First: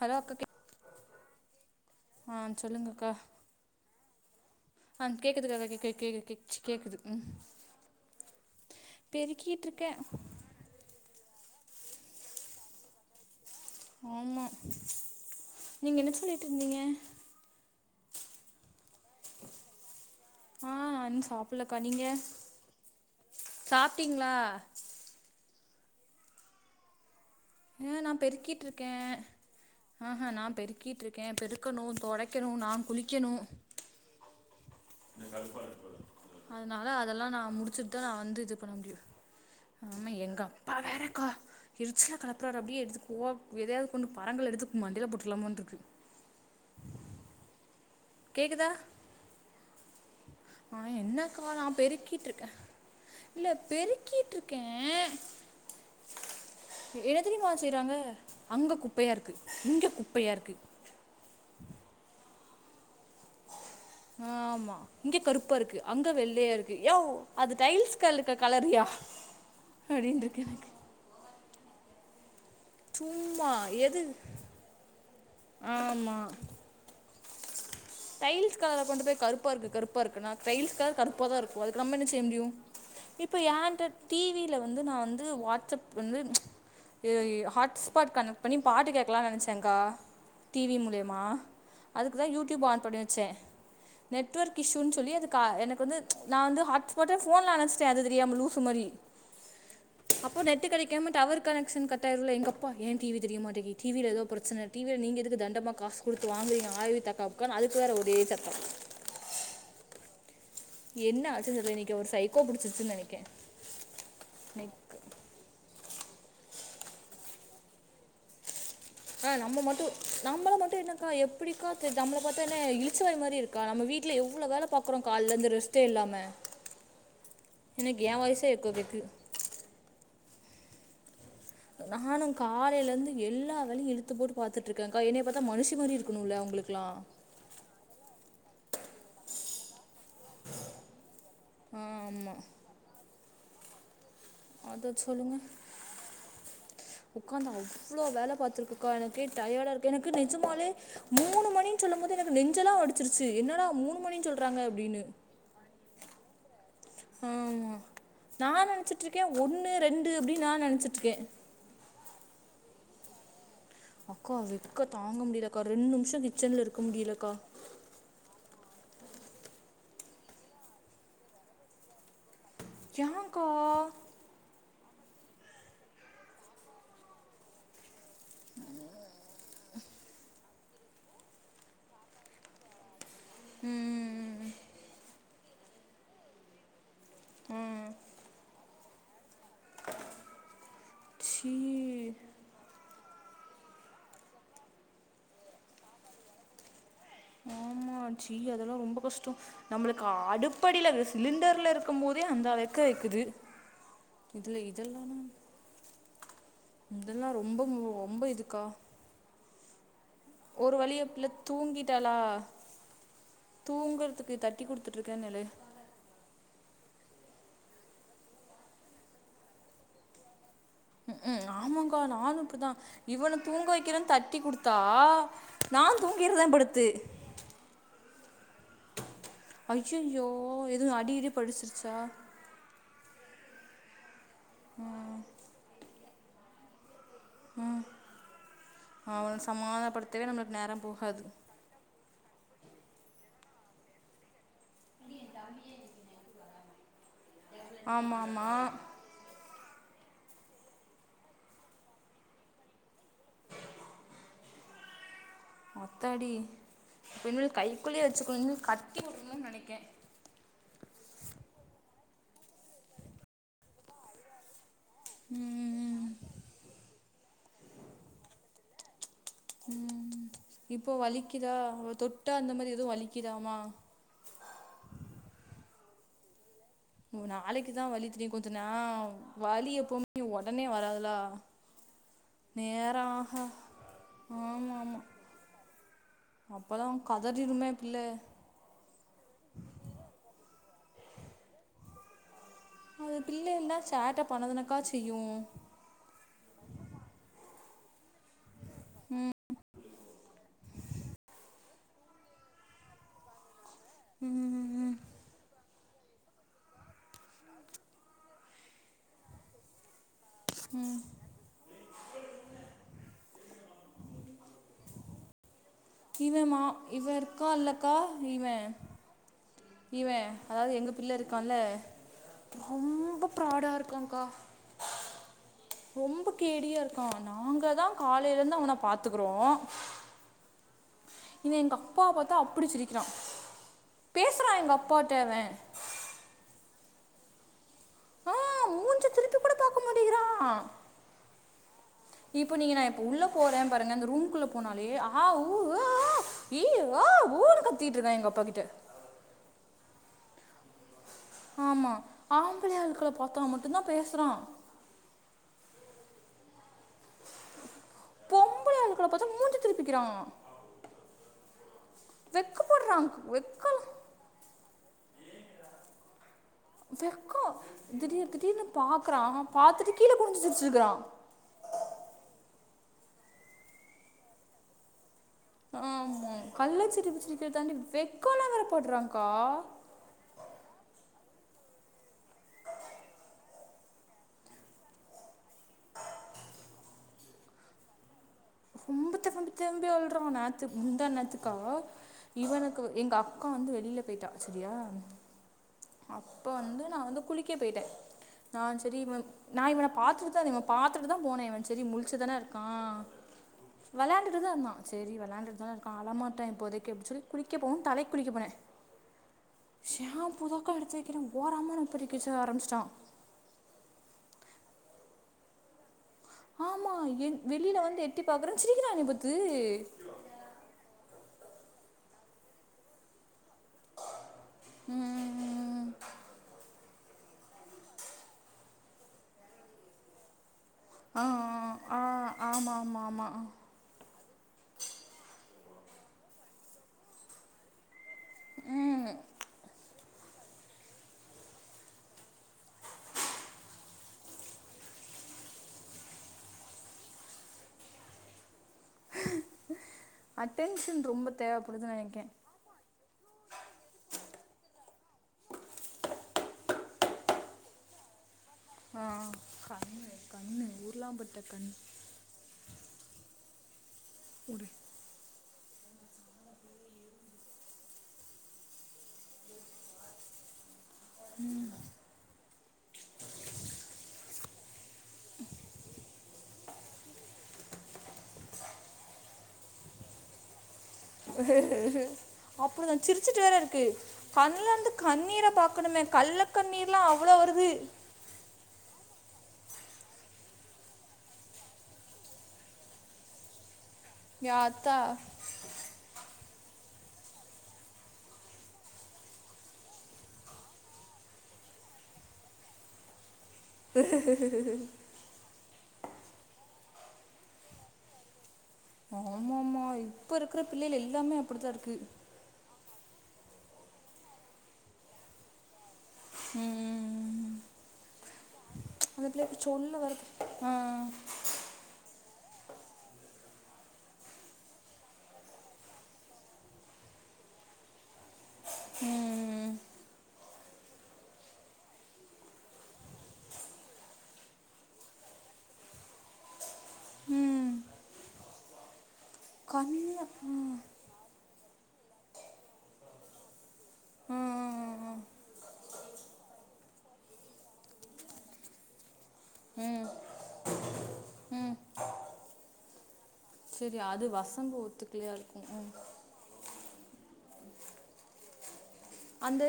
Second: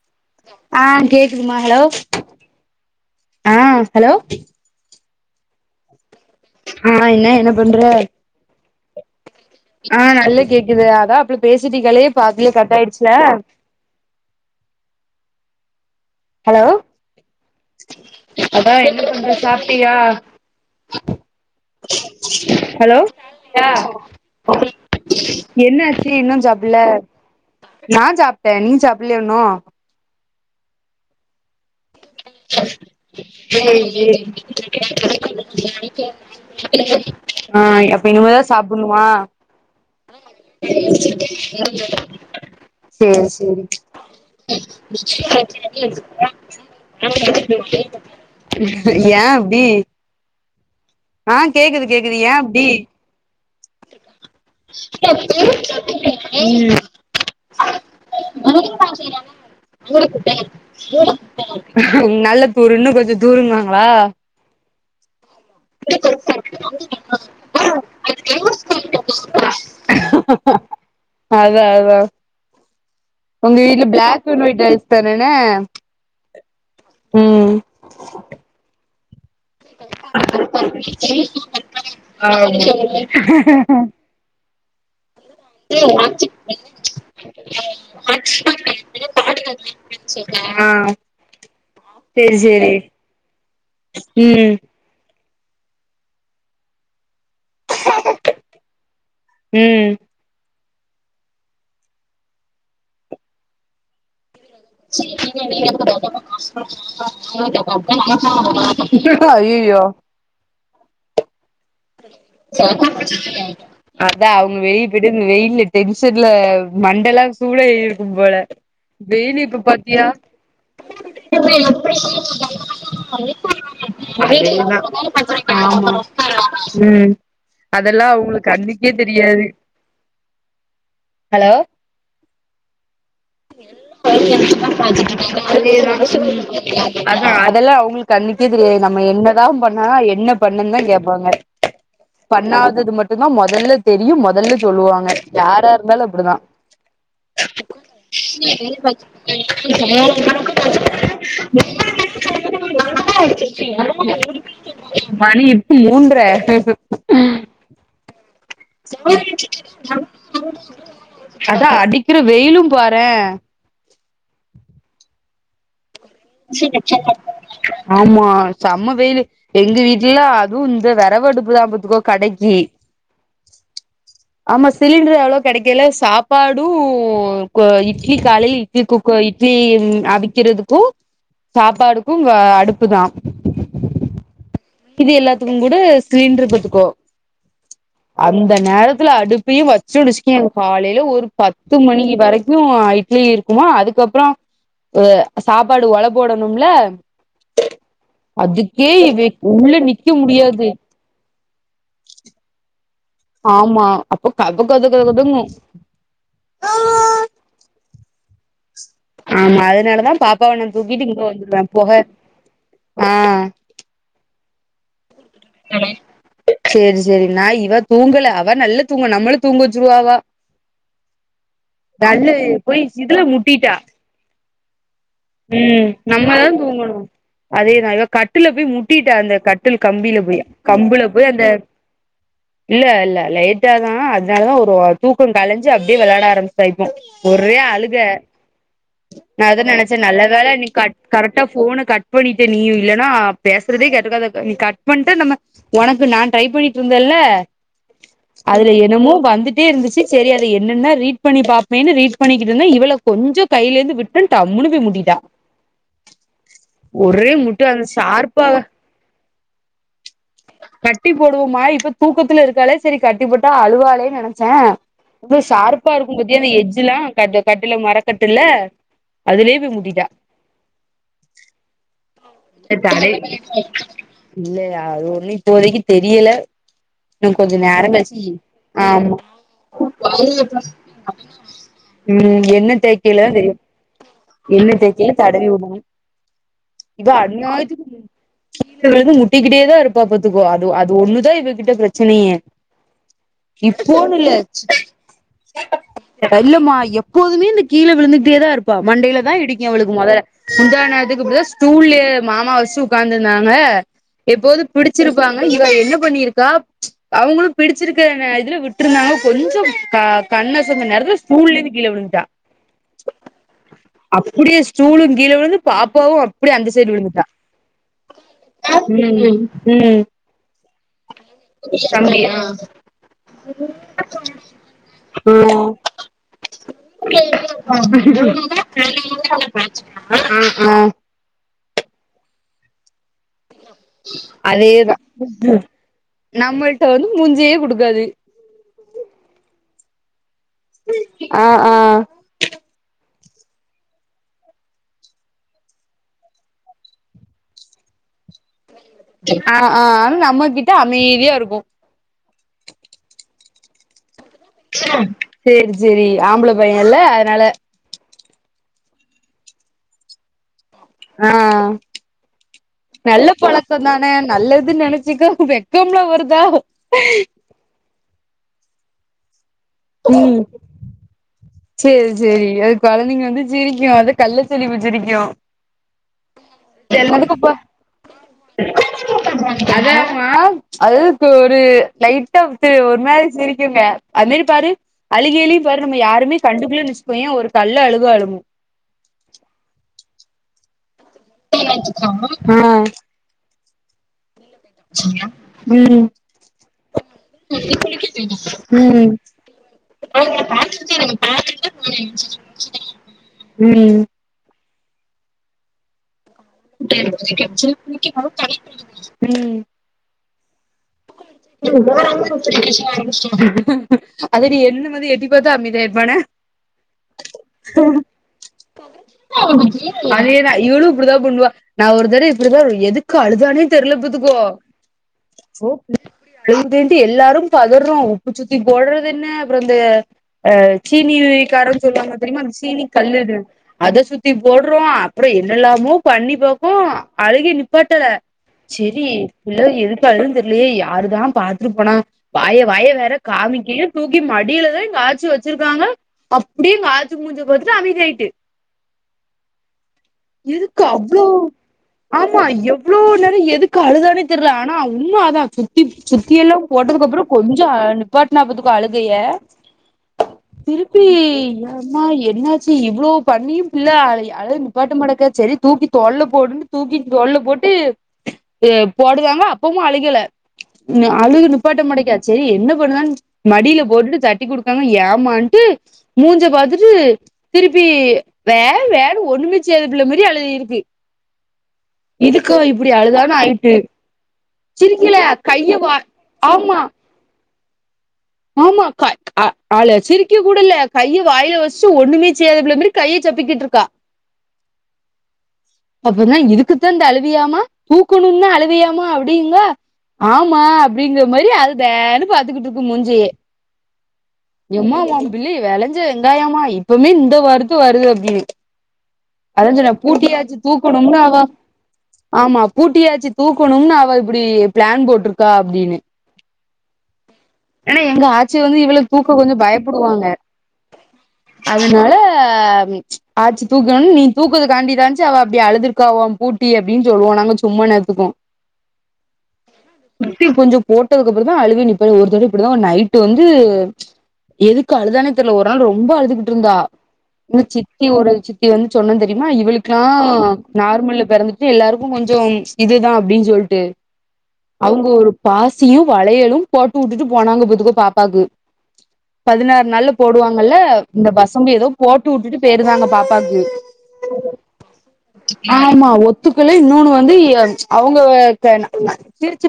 Hello அக்கா கேக் ஆ கேக்குதுமா ஹலோ ஆ சொல்லுங்க அக்கா அஹ் ஹலோ அ கேக்குதுக்கா கேக் கே கேக்குது கெச்சு ஆ கேக்குது ம் என்ன என்ன பண்ற பெருக்கீட்டுருக்க இது அதா அப்டி பேசிட்டீங்களே பாதில கட் ஆயிடுச்ல ஆமா நீங்க என்ன ஹலோ சொல்லிட்ருந்தீங்க அதா என்ன பண்ற சாப்ட்டியா ஆ இன்னு சாப்பலக்கா நீங்க சாப்ட்டீங்களா என்ன ஆச்சு இன்னும் சாப்பல ஆ நா சாப்ட்டேன் நீ பெருக்கிட்ருக்கே சாப்பலயா இன்னு ஆஹா நா பெருக்கிட்டு்ருக்கேன் பெருக்கணும் தொடைக்கணு நா குளிக்கணு [unintelligible] அதனால அதெல்லா நா ஆ முடிச்சுட்டு தா அப்ப நா இனிமேதா வந்து இது பண்ண முடியும் சாப்புட்ணுமா ஆமா எங்க அப்பா வேறகா எரிச்சுல களப்புறாரு அப்டியே எடுத்து போ சேரி சேரி எதயாது கொண்டு பாராங்கல்ல எடுத்து மண்டைல போட்றலாமான்ருக்கு [inaudible] ஏன் கேக்குதா அப்டி ஆ என்ன ஆ அக்கா நான் கேக்குது கேக்குது ஏ பெருக்கிட்டுருக்க அப்டி இல்ல பெருக்கிட்டுருக்கேன் என்னத் தெரிமா செய்றாங்க அங்க குப்பையா இருக்கு இங்கு குப்பையா இருக்கு உம் நல்ல [unintelligible] இன்னு கொஞ்ச தூருனாங்களா ஆமா இங்க கருப்பா இருக்கு அங்க வெள்ளையா இருக்கு யாவ் அது டைல்ஸ் க இருக்க கலர்யா அப்டின்ருக்கு எனக்கு அதா அதா சும்மா உங்க வீட்டுல எது பிளாக் அண்ட் ஒயிட் தரனே ஆமா ம் டைல்ஸ் கார கொண்டு போய் கருப்பு கருப்பா இருக்கு கருப்பா இருக்குன்னா டையில்ஸ்கு கருப்பா தா இருக்கு அதுக்கு நம்ம என்ன செய்ய முடியும் ம் இப்ப ஏன்ட டிவில வந்து நா வந்து ஆ வாட்ஸ்அப் வந்து இது ஹாட் ஸ்பாட் கனெக்ட் பண்ணி பாட்டு கேக்கலாம் நெனச்சேங்கா டிவி மூலியமா அதுக்கு தா செரி யூடியூப் செரி ஆன் [unintelligible] வச்சேன் ம் நெட்வொர்க் இஷ்யூன்னு சொல்லி அதுக்கு ஆ எனக்கு வந்து நா வந்து ஹா்ட் போட்ட ஃபோன்ல அனச்டேன் அது தெரியாம லூசு மாறி ம் அப்போ நெட்டு கடைக்காம டவர் கனக்ஷன் கட்டாயிர்துல எங்க அப்பா ஏன் டிவி தெரியமாட்டேது டிவில ஏதோ பிரச்சன டிவில நீங்க எதுக்கு தண்டமா காஸ் குடுத்து வாங்குறீங்க ஆய்வு தக்காப்புக்கானு அதுக்கு வேற ஒரே சத்தம் அய்யய்யோ என்ன ஆச்சு சொல்லு நீ அதா அவங்க வெளிய இன்னைக்கு போயிட்டு வெயில்ல டென்ஷன்ல மண்டலா சூடாயிருக்கும் போல ஆ வெயில் இப்ப நம்ம மட்டும் பாத்தியா [inaudible] நம்மளை மட்டும் என்னக்கா எப்படிக்கா தெரி நம்மளை பார்த்தா என்ன இழிச்சவாய் மாதிரி இருக்கா நம்ம வீட்டில் எவ்வளோ வேலை பார்க்குறோம் காலிலேருந்து ரெஸ்ட்டே ஆமா இல்லாமல் உம் எனக்கு அதெல்லா என் அவங்களுக் வயசே எக்கோ கண்ணுக்கே கேக்கு தெரியாது ஹலோ நானும் காலேலந்து எல்லா வேலையும் இழுத்து போட்டு பாத்துட்டுருக்கன்கா என்னைய பாத்தா மனுஷி மாரி இருக்கணும்ல்ல அங்களுக்குல்லாம் அ அதெல்லா அவங்களுக்கு கண்ணுக்கே தெரியாது நம்ம என்னதா பண்ணா என்ன பண்ணன் தா கேப்பாங்க ஆ ஆமாம் பண்ணாதது மட்டும்தா மொதல்ல தெரியும் மொதல்ல அதை சொல்லுவாங்க யாரா இருந்தாலும் அப்டிதா உக்காந்து அவ்ளோ வேல பாத்துருக்குக்கா எனக்கே டயர்டா இருக்கு எனக்கு நிஜமாலே மூணு மணி சொல்லும் போது எனக்கு நெஞ்சலாம் வெடிச்சிரு ச்சு என்னடா மூணு மணின்னு சொல்றாங்க அப்டின்னு மணி மூன்ற ஆமா நா என்னா நெனச்சிட்ருக்கே ஒண்ணு ரெண்டு அப்டின் நா நெனச்சிட்ருக்கே அதா அடிக்கிற வெயிலு பாரே அக்கா வெக்க தாங்க முடில்லக்கா ரெண்டு நிம்ஷோ சே வச்சர்றே ஆமா செம்ம வெயிலு எங்க வீட்லலா அதுவு இந்த வெரவடுப்புதா பாத்துக்கோ கடைக்கி ஏ க்கா ஆமா சிலிண்ட்ரு அவ்ளோ கெடைக்கல சாப்பாடு இ ட்லி காலைல இட்லி குக்க இட்லி அவிக்கிறதுக்கு சாப்பாடுக்கு வ அடுப்புதா ம் மீதி எல்லாத்துக்குங்கூட சிலிண்ட்ரு பாத்துக்கோ அந்த நேரத்துல அடுப்பையு வச்சோன் வச்சுக்கேன் காலைல ஒரு சீ பத்து மணி வரை க்கு இட்லி இருக்குமா அதுக்கப்றோ அ சாப்பாடு ஒல போடணும்ல ஆ சீ அதெல்லா அதுக்கே ரொம்ப இவ கஷ்டோ உள்ள நம்மளுக்கு நிக்க முடியாது அடுப்படில வி சிலிண்டர்ல் இருக்கு போதே அந்த வெக்க வெக்குது ஆமா அப்போ இதுல கப கத இதெல்லா கத கதங்கு இதெல்லா ரொம்ப மு ரொம்ப இதுக்கா ஆமா அதனாலதா பாப்பாவ நா ஒரு வழியா தூக்கிட்டு இங்க பிள்ள வந்துருவே பொக ஆ தூங்கறதுக்கு தட்டி குடுத்துட்ருக்கேன்னல ஆமா சேரி சேரி நா இவ தூங்கல அவ நல்ல தூங்குவா நம்மள தூங்க வச்சுருவா அவ ம் ஹும் ஆமாங்கா நானு இப்டி தா போய் இதுல இவன தூங்க முட்டிட்டா வக்கிறேன் தட்டி குடுத்தா நா தூங்கிர்றே படுத்து அதே நாங்க கட்டில்ல போய் முட்டிட்டா அந்த கட்டில் கம்பில போய் ஓ கம்புல எது‌அடியிடி போய் அந்த படிச்சிருச்சா இல்ல இல்ல லைட்டாதா அதனாலதா ஒரு தூக்கோ கலஞ்சு அப்டியே வெளாட ஆரம் ச்சா இப்போ ஒரே அழுக அவன நா அதா நெனச்சே நல்ல சமாதானப்படுத்தவே வேள நம்மளுக்கு நீ நேரம் கட் போகாது கரெக்டா ஃபோன க ட் பண்ணிட்ட நீயு இல்லனா பேசறதே கேட்ருக்காது நீ கட் பண்ட்டு நம்ம ஒனக்கு நா ட்ரை பண்ணி ட்ருந்தல்ல ஆமா ஆமா அதுல என்னமோ வந்து ட்டே இருந்துச்சு சேரி அத என்னன்ன ரீட் பண்ணி பாப்மேனு ரீட் பண்ணிக்கிட்ருந்தே இவள கொஞ்சோ கைலேந்து வி டே டம்முணு‌ போய்‌முட்டிட்டா ஆத்தாடி இப்போ இன்மேல் முட்டு அந்த கைக்குள்ளயே வச்சுக்கணு ஷார்ப்பா இன்மேல் கட்டி போட்றணுன் நெனைக்கே கட்டி போடுவோமா இப்ப தூக்கத்துல இருக்காலே செரி கட்டி போட்டா அழுவாலே நெனச்சே இது சார்ப்பா ம் இருக்கு பாத்தியா அந்த எஜ்ஜுல கட்டு கட்டுலு மரக்கட்டுல்ல அதுலே போய் முட்டிட்டா இப்போ வலிக்கிதா அவ தொட்டா அந்த மாரி எது வலிக்கிதாமா இல்லயா அது ஒண்ணு இப்போ வரைக்கு தெரியல இன்னு கொஞ்ச நாளைக்கு நேரோ தான் வலி கழ்ச்சி தெரியும் கொஞ்ச நே ஆமா வலி எப்பவுமே உடனே வராதுலா ம் எண்ண நேரம் தேக்கய்ல தா ஆக தெரியு எண்ண ஆமா ஆமா தேக்கய்ல தடவி விடு அப்போல்லாம் இது கதறிடுமே அன்நாயத்துக்கு பிள்ளை கீழ விழுந்து முட்டிக்கிட்டேதா இருப்பா பாத்துக்கோ அது அது ஒண்ணுதா இவகிட்ட பிரச்சனயே அது பிள்ளைல்லா சேட்ட பண்ணதானக்கா செய்யு இல்லம்மா எப்போதுமே இந்த கீழ விழுந்துகிட்டேதாருப்பா மண்டைல தா இடிக்கு இவளுக்கு மொதல முந்தா நேத்துக்கு இப்டிதா ஸ்டூல்லயே மாமா வச்சுட்டு உக்காந்துருந்தாங்க எப்போது ம், பிடிச்சிருப்பாங்க இவ என்ன பண்ணிருக்கா அவங்களு பிடிச்சிருக்க நே இதுல விட்டுருந்தாங்க கொஞ்சோ க கண்ணசந்த நேரத்துல ஸ்டூல்ல இருந்து கீழே விழுந்துட்டா அப்டியே ஸ்டூலு கீழ விழுந்து பாப் பாவு அப் என்னமா இவே இருக்கா இல்லக்கா இவே ம் ம் இவே அதாவது எங்க பிள்ள இருக்கான்ல ரொம்ப ப்ராடா இருக்காக்கா ம் ரொம்ப கேடியா இருக்கா நாங்க தா காலேல இருந்து அவன பாத்துக்குறோ ஆ ஆ இவே எங்க அப்பாவ பாத்தா அப்டி சிரிக்கிறா பேசுறா எங்க அதேதா அப்பாட்ட இவே நம்மள்ட்ட வந்து மூஞ்சயே குடுக்காது ஆ மூஞ்ச திரிப்பி கூட பாக்க மாட்டேகிறா ஆ ஆ இப்ப நீங்க நா இப்ப உள்ள போறே பாருங்க அந்த ரூமுக்குள்ள போனாலே ஆ உ ஏ ஏ இ ஓ ஊன்னு கத்திகிட்டுருந்தா எங்க அப்பாகிட்ட ஆ ஆ ஆன்னு நம்மகிட்ட அமைதியா இருக் ஆமா ஆம்பள ஆளுக்கள பாத்தா மட்டுந்தா பேசுறா சேரி சேரி ஆம்பள பையே இல்ல அதனால பொம்பள ஆளுகள பாத்தா மூஞ்ச திருப்பிக்கிறா ஆ நல்ல வெக்கலாம் பழக்கந்தான நல்லதுன்னு நினைச்சுக்கோ வெக்கம்லா வருதா வெக்கம் திடீர் திடீர்னு பாக்குறா பாத்துட்டு ம் சேரி சேரி அது கொழந்தைங்க வந்து சிரிக்கு அது கள்ள சிரிப்பு சிரிக்கு ஆமா கள்ளச்சிரிப்பு அதுக்கப்ப சிரிக்கிறத தாண்டி வெட்கோல்லா வேற படுறாக்கா அதாமா அதுக்கு ஒரு லைட்டா ஒரு மாரி சிரிக்குங்க அந்த மாரி பாரு அழிகி அழிகி பாரு நம்ம யாருமே கண்டுக்கலன்னு வச்சுகோயே ஒரு கள்ள அழுக அழுகு கும்பத்த தேம்பி தேம்பி அழுறா நேத்து முந்தா நேத்துக்கா இவனுக்கு ம் எங்க அக்கா வந்து வெளில போயிட்டா செரியா ம் அப்ப வந்து நா வந்து குளிக்க போயிட்டே நா செரி ம் இவே நா இவன பாத்துட்டு தா இருந்தே இவே பாத்துட்டு தா போனே இவே செரி முழிச்சுதான இருக்கா ம் வெளாண்டுட்டுதா இருந்தா சேரி வெளாண்டுட்டுதான இருக்கா அழ மாட்டா இப்போதைக்கி அப்டி சொல்லி குளிக்க போவோன்னு தலக்கி குளிக்க போனே ம் ஷாம்பூ தாக்கா எடுத்து வைக்கிறே ஓராமான்னு பரிக்கச்ச ஆரம்பிச்சிட்டா அதோட என்னமது எட்டி பாத்தா அமைதியாயிரு ஆமா என் வெளில வந்து எட்டி பாக்குறே சிரிக்கிறா என்னய பாத்து அதேதா இவளு இப்டிதா பண்ணுவா நா ஒரு தரோ இப்டிதா எதுக்கு அழுதானே தெரில பாத்துக்கோ ஓ எதுக்குன்ட்டு எல்லாரு பதர்றோ உப்பு சுத்தி போடுறது என்ன அப்பறோ இந்த ஆ சீனி வக்காரன்னு சொல்லுவாங்க ஆமாம் தெரியுமா அந்த சீனி ஆமாம் கல்லு இது ஆமாம் அத சுத்தி போடுறோ அப்பறோ என்னல்லாமோ பண்ணி பாக்கோ அழுகய நிப்பாட்டல செரி ம் பிள்ள எதுக்கு அழுதுன்னு தெரிலையே யாருதா பாத்துட்டுப்போனா வாய வாய வேற காமிக்கின்னு தூக்கி மடியிலதா எங்க ஆட்சி வச்சிருக்காங்க அப்டியே எங்க ஆச்சி மூஞ்ச பாத்துட்டு அமைதியாயிட்டு எதுக்கு அட்டென்ஷன் ரொம்ப தேவப்படுது நெனைக்கே இவ்ளோ நேரோ எதுக்கு அழுதானே தெர்ல ஆனா உண்ம அதா சுத்திப் சுத்தி எல்லா போட்டதுக்கப்பறோ கொஞ்சோ அ நி பாட்னா பாத்துக்கோ அழு ஆ ஆ கண்ணு கண்ணு ஊர்லா பட்ட கண் ம்மா என்னாச்சி இவ்ளோ பண்ணியு பிள்ள அழய அழற்த் உடு நிப்பாட்ட மாட்டக்கே செரி தூக்கி தோள்ல போடுன்ட்டு தூக்கி தோள்ல போட்டு து போடுவாங்க அப்பவு அழுகெல ம் அழுக நிப்பாட்ட மாட்டேக்கே சேரி என்ன பண்ணுதான் மடில போட்டுட்டு தட்டி குடுக்காங்க ஏமான்ட்டு மூஞ்ச பாத்துட்டு திருப்பி வே வேனு ஒன்னுமே செய்யாத பிள்ள மாரி அழு திருப்பி உஹ அப்புடிதா அழுதான்னு சிரிச்சுட்டு வேற ஆயிட்டு இருக்கு கண்லர்ந்து சிரிக்கல கண்ணீர கைய வா பாக்கணுமே ஆமா கள்ளக்கண்ணீர்லா அவ்வளோ வருது ஆமா கை அ ஆளு சிரிக்க கூட இல்ல கையி வாய்ல வஸ்ட்டு ஒன்னுமே செய்யாத பிள்ள மேரி கைய சப்பிக்கிட்ருக்கா ஏ ஆத்தா அப்பிட்னா இதுக்குத்தா இந்த அழுவியாமா தூக்கணுன்னா அழுவியாமா அப்டிங்கா ஆமா அப்டிங்கற மாரி அது பேனு பாத்துக்கிட்டுக்கு முஞ்சீ ஹ எம்மா உம்பிள்ளை வெளஞ்ச வெங்காயமா இப்பமே இந்த வருத்து வருது அப்டினு அதா ஆமாம்மா சொன்னே இப்போ பூட்டிய ஆச்சி இருக்கிற பிள்ளைகள் தூக்கோணும்னு எல்லாமே அவ அப்படி தான் இருக்கு ஆமா பூட்டிய ஆச்சி தூக்கோணும்னு அவ இப்பிடி ப்ளான் போட்ருக்கா அப்டினு ம். ஏனா எங்க ஆச்சி வந்து இவள அந்த தூக்க கொஞ்சோ பிள்ளைக்கு சொல்ல வருது பயப்படுவாங்க ஆ, அதுனால ஆச்சி தூக் கோனுன் நீ தூக்கற்துகாண்டிதான்ச்சி அவ அப்டி அழுதுருக்கா உம்பூட்டி அப்டின் சொல்லுவோ நாங்க சும்மா நேத்துக்கு ம் சுத்தி கொஞ்சோ போட்டதுக்கப்பறந்தா அழுகைய நிப்பறது ஒரு தடவ இப்பிடி தா நைட்டு வந்து எதுக்கு அழுதானே தெர்ல ஒரு நாள் ரொம்ப அழுதுகிட்ருந்தா எங்க ம். சித்தி ஒரு சித் தி வந்து சொன்னந்தெரிய்மா இவளுக்கெல்லா கண்ணு ம், நார்மல்ல பிறந்துட் டு எல்லார்க்கு கொஞ்சோ இதுதா இது தா அப்டின் சொல்லிட்டு அவுங்க ம், ஒரு பாசியு, வளையலு போட்டு உட்டுட்டு போனாங்க பாத்துக்கோ பாப்பாக்கு பதினாறு நாள்ல ம், போடுவாங்கல்ல இந்த வசம்பு எதோ போட்டு உட்டுட்டு பேயிருந்தாங்க பாப்பா சேரி அது வசம்பு ஒத்துக்லையா இருக்கு ம் த்துக்குள்ளே இன்னோன்னு வந்து எ அவுங்க கே ந நா அந்த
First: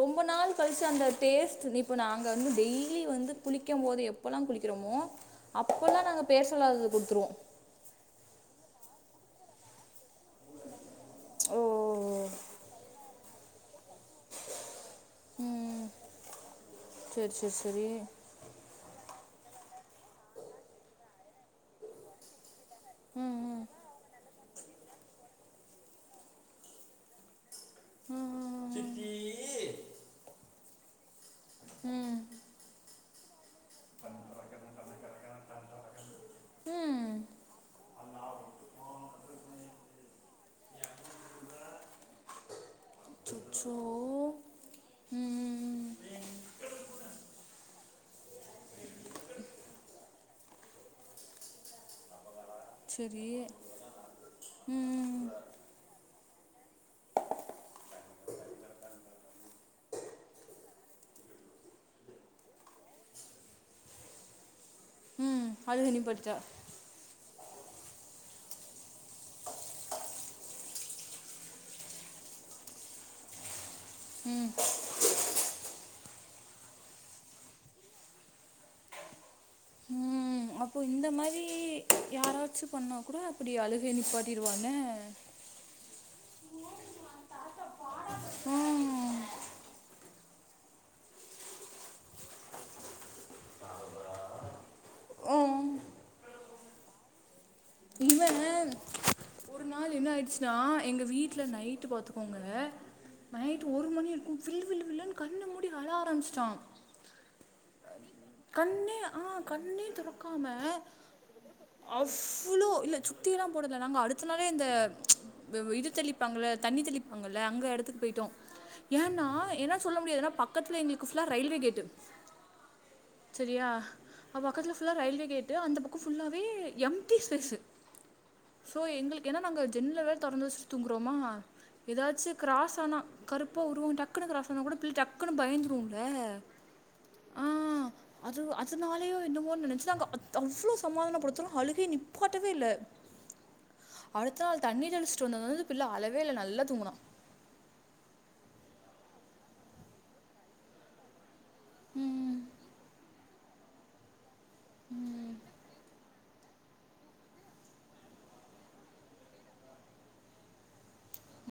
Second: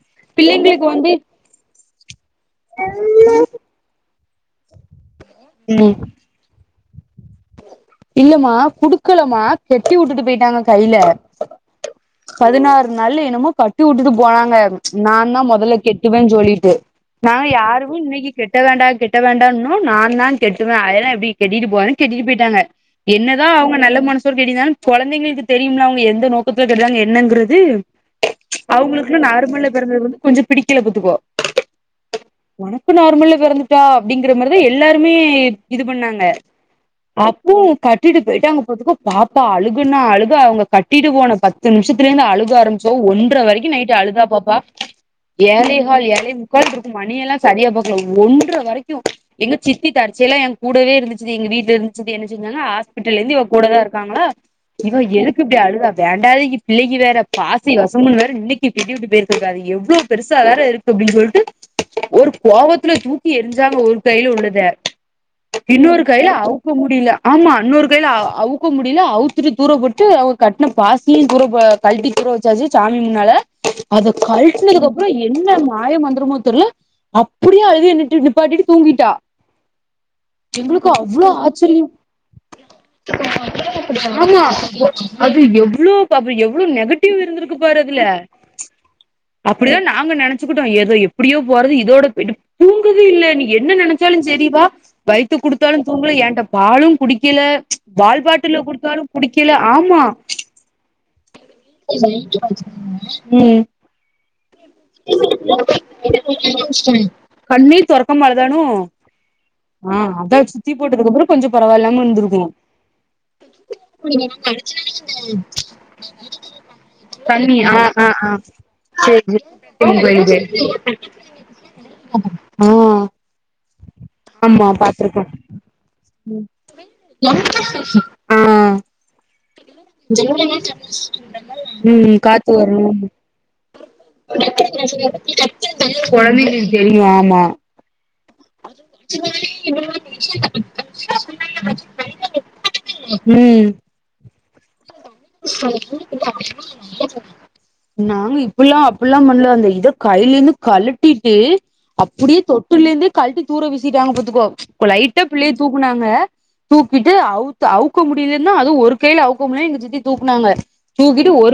ரொம்ப நாள் கழிச்சு அந்த வந்து பேஸ்ட்டு இப்ப நாங்க வந்து டெய்லி வந்து குளி க்கும் போது எப்பல்லா குளிக்கிறமோ ம் அப்பல்லா நாங்க பேர் சொல்லாதது குடுத்துருவோ இல்லமா குடுக்கலமா கெட்டி உட்டுட்டு போய்ட்டாங்க கைல ஓ பதினாறு நாள்ல என்னமோ கட்டி உட்டுட்டு போனாங்க நா தா மொதல்ல ம் கெட்டுவேன் சொல்லிட்டு சரி நாங்க சரி சரி யாருமே இன்னைக்கு கெட்ட வேண்டா கெட்ட வேண்டான்னோ நா தா கெட்டுவே அதெல்லா எப்டி கெட்டிட்டு போறே கெட்டிட்டு போய்ட்டாங்க என்னதா ம் அவங்க நல்ல மனசோட கெட்டிர்ந்தாலு கொழந்தைங்களுக்கு தெரியும்ல அவுங்க எந்த நோக்கத்துல கெட்டுறாங்க என்னங்கறது ம் அவுங்களுக்கு நார்மல்ல பிறந்தது வந்து கொஞ்சோ பிடிக்கல பாத்துக்கோ ம் ம் ஒனக்கு நார்மல்ல பிறந்துட்டா அப்டிங்கற மாரிதா எல்லாருமே இத் இது பண்ணாங்க ம் அப்பவு கட்டிட்டு போய்ட்டாங்க பாத்துக்கோ பாப்பா அழுகன்னா அழுக அவுங்க கட்டிட்டு போன ப த்து நிம்ஷத்துலருந்து அழுக ஆரம்பிச்சவ ஒன்ற வரைக்கு அச்சச்சோ நைட்டு அழுதா பாப்பா ஏழே ம் கால் ஏழே முக்கால்ருக்கு மணியெல்லா சரியா பாக்கலா ஒன்ற வரைக்கு எங்க சித்தி கடைசியில ஏ கூடவே இருந்துச்சுது எங்க வீட்ல இருந் சித்தி என்ன செஞ்சாங்க சரி ஹாஸ்பிட்டலேந்து இவ கூடதா இருக்காங்களா இவ ம் எதுக்கு இப்புடி அழுதா வேண்டாதுக்கி இப்பிள்ளைக்கி வேற பாசி வசம்புனு வேற இன்னைக்கி கெட்டி விட்டு போயிருக்குதுக அது எவ்ளோ பெருசா வேற இருக்கு அப்புடின் சொல்ட்டு ஒரு கோவத்துல தூக்கி எரிஞ்சாங்க ஒரு கைய்ல உள்ளத ம் அது இன்னோரு கைல அனுப்பிட்டா அவ் க்க முடியில ஆமா இன்னொரு கையில அ அவுக்க முடியல அவுத்துட்டு தூரப்போட்டு அவுங்க கட்ன பாசியு தூரப்ப கழட்டி தூற வச்சாச்சு சாமி முன்னால அத ம் கழட்னதுக்கு அப்பறோ என்ன மாய மந்தரமோ தெர்ல அப்புடியே அழுகைய நிட்டு நிப்பாட்டிட்டு தூங்கிட்டா ம் அப்போ எங்களுக்கு இந்த அவ்ளோ மாரி இ ஆச்சரியம் யாராச்சும் பண்ணா கூட அப்புடி அழுகைய ஆமா நிப்பாட்டிருவாங்க அது எவ்ளோ பாப்போ எவ்ளோ நெகட்டிவு இருந்துருக்கு பாரு அதுல ம் அப் அப்புடிதா நாங்க நெனச்சுக்குட்டோ ஏதோ எப்புடியோ போறது இதோட பொய்ட்டு தூங்குதே இல்ல நீ என்ன நெனச்சாலு செரி வா வயித்துக் ம் குடுத்தாலு தூங்கல ஏன்ட்ட பாலு குடிக்கெல பால் பாட்டில்ல இவன் குடுத்தாலு குடிக்கெல ஒரு நாள் ஆமா என்ன ஆயிடுச்சுன்னா எங்க வீட்ல நைட்டு பாத்துக்கோங்க ம் நைட்டு ஒரு மணி இருக்கும் வில் வில் வில்லுன்னு கண்ண மூடி அழ ஆரம்பிச்சிட்டான் கண்ணே தொரக் கண்ணேன ஆ கண்ணே அதா தொறக்காம சுத்தி போட்டதுக்கு அப்றோ கொஞ்சோ பரவாயில்லாம இருந்திருக்கு அவ்ளோ இல்ல சுத்தியில்லா போடல நாங்க அடுத்த நாளே இந்த ப வ இது தெளிப்பாங்கல்ல தண்ணி தெளிப்பாங்கல்ல தண்ணி அங்க ஆ எடத்துக்கு ஆ பொயிட்டோ ஆ ஏன்னா என்ன சொல்ல சேரி முடியாதுன்னா பக்கத்துல எங்களுக்கு ஃபுல்லா ரயில்வே கேட்டு ஆ ஆ செரியா ஆ ஆமா பக்கத்துல ஃபுல்லா பாத்துருக்கோ ரயில்வே கேட்டு அந்த பக் கோ ஃபுல்லாவே எம்டி ஸ்ஃபேஸு ஆ சோ எங்களுக்கு ஏனா நாங்க ஜென்னல வேற தொறந்து வச்சுட் தூங்குறோமா ம் எதாச்சு காத்து க்ராஸ் வரு ஆன கருப்பா உருவோ டக்குன்னு கிராஸ் ஆன கூட பிள்ள டக் டக்குனு பயந்துருவோம்ல கொழந்தைங்களுக்கு தெரியு ஆமா ஆ அது அது நாளையோ என்னமோன் நெனச்சு அங்க அத் தவ்ளோ சமாதானப்படுத்துறோ அழுகேயே நிப்பாட்டவே இல்ல ம் அடுத்த நாள் தண்ணீர் தெலிச்சு ட்டு வந்தந்து பிள்ள அளவே இல்ல நல்லா தூங்குனா நாங்க இப்புல்லா அப்புல்லா பண்ணல அந்த இத கையிலேந்து கழட்டிட்டு ம் அப்புடியே தொட்டுல்லேந்தே கழட்டி தூர வீசிட்டாங்க பாத்துக்கோ இப்ப லைட்டா புள்ளைய தூக்குனாங்க தூக்கிட்டு அவுத்து அவுக்க முடியலேன்னா அதுவு ஒரு கையில அவுக்க முடியலேனா எங்க சித்தி தூக்குனாங்க தூக்கிட்டு ஒரு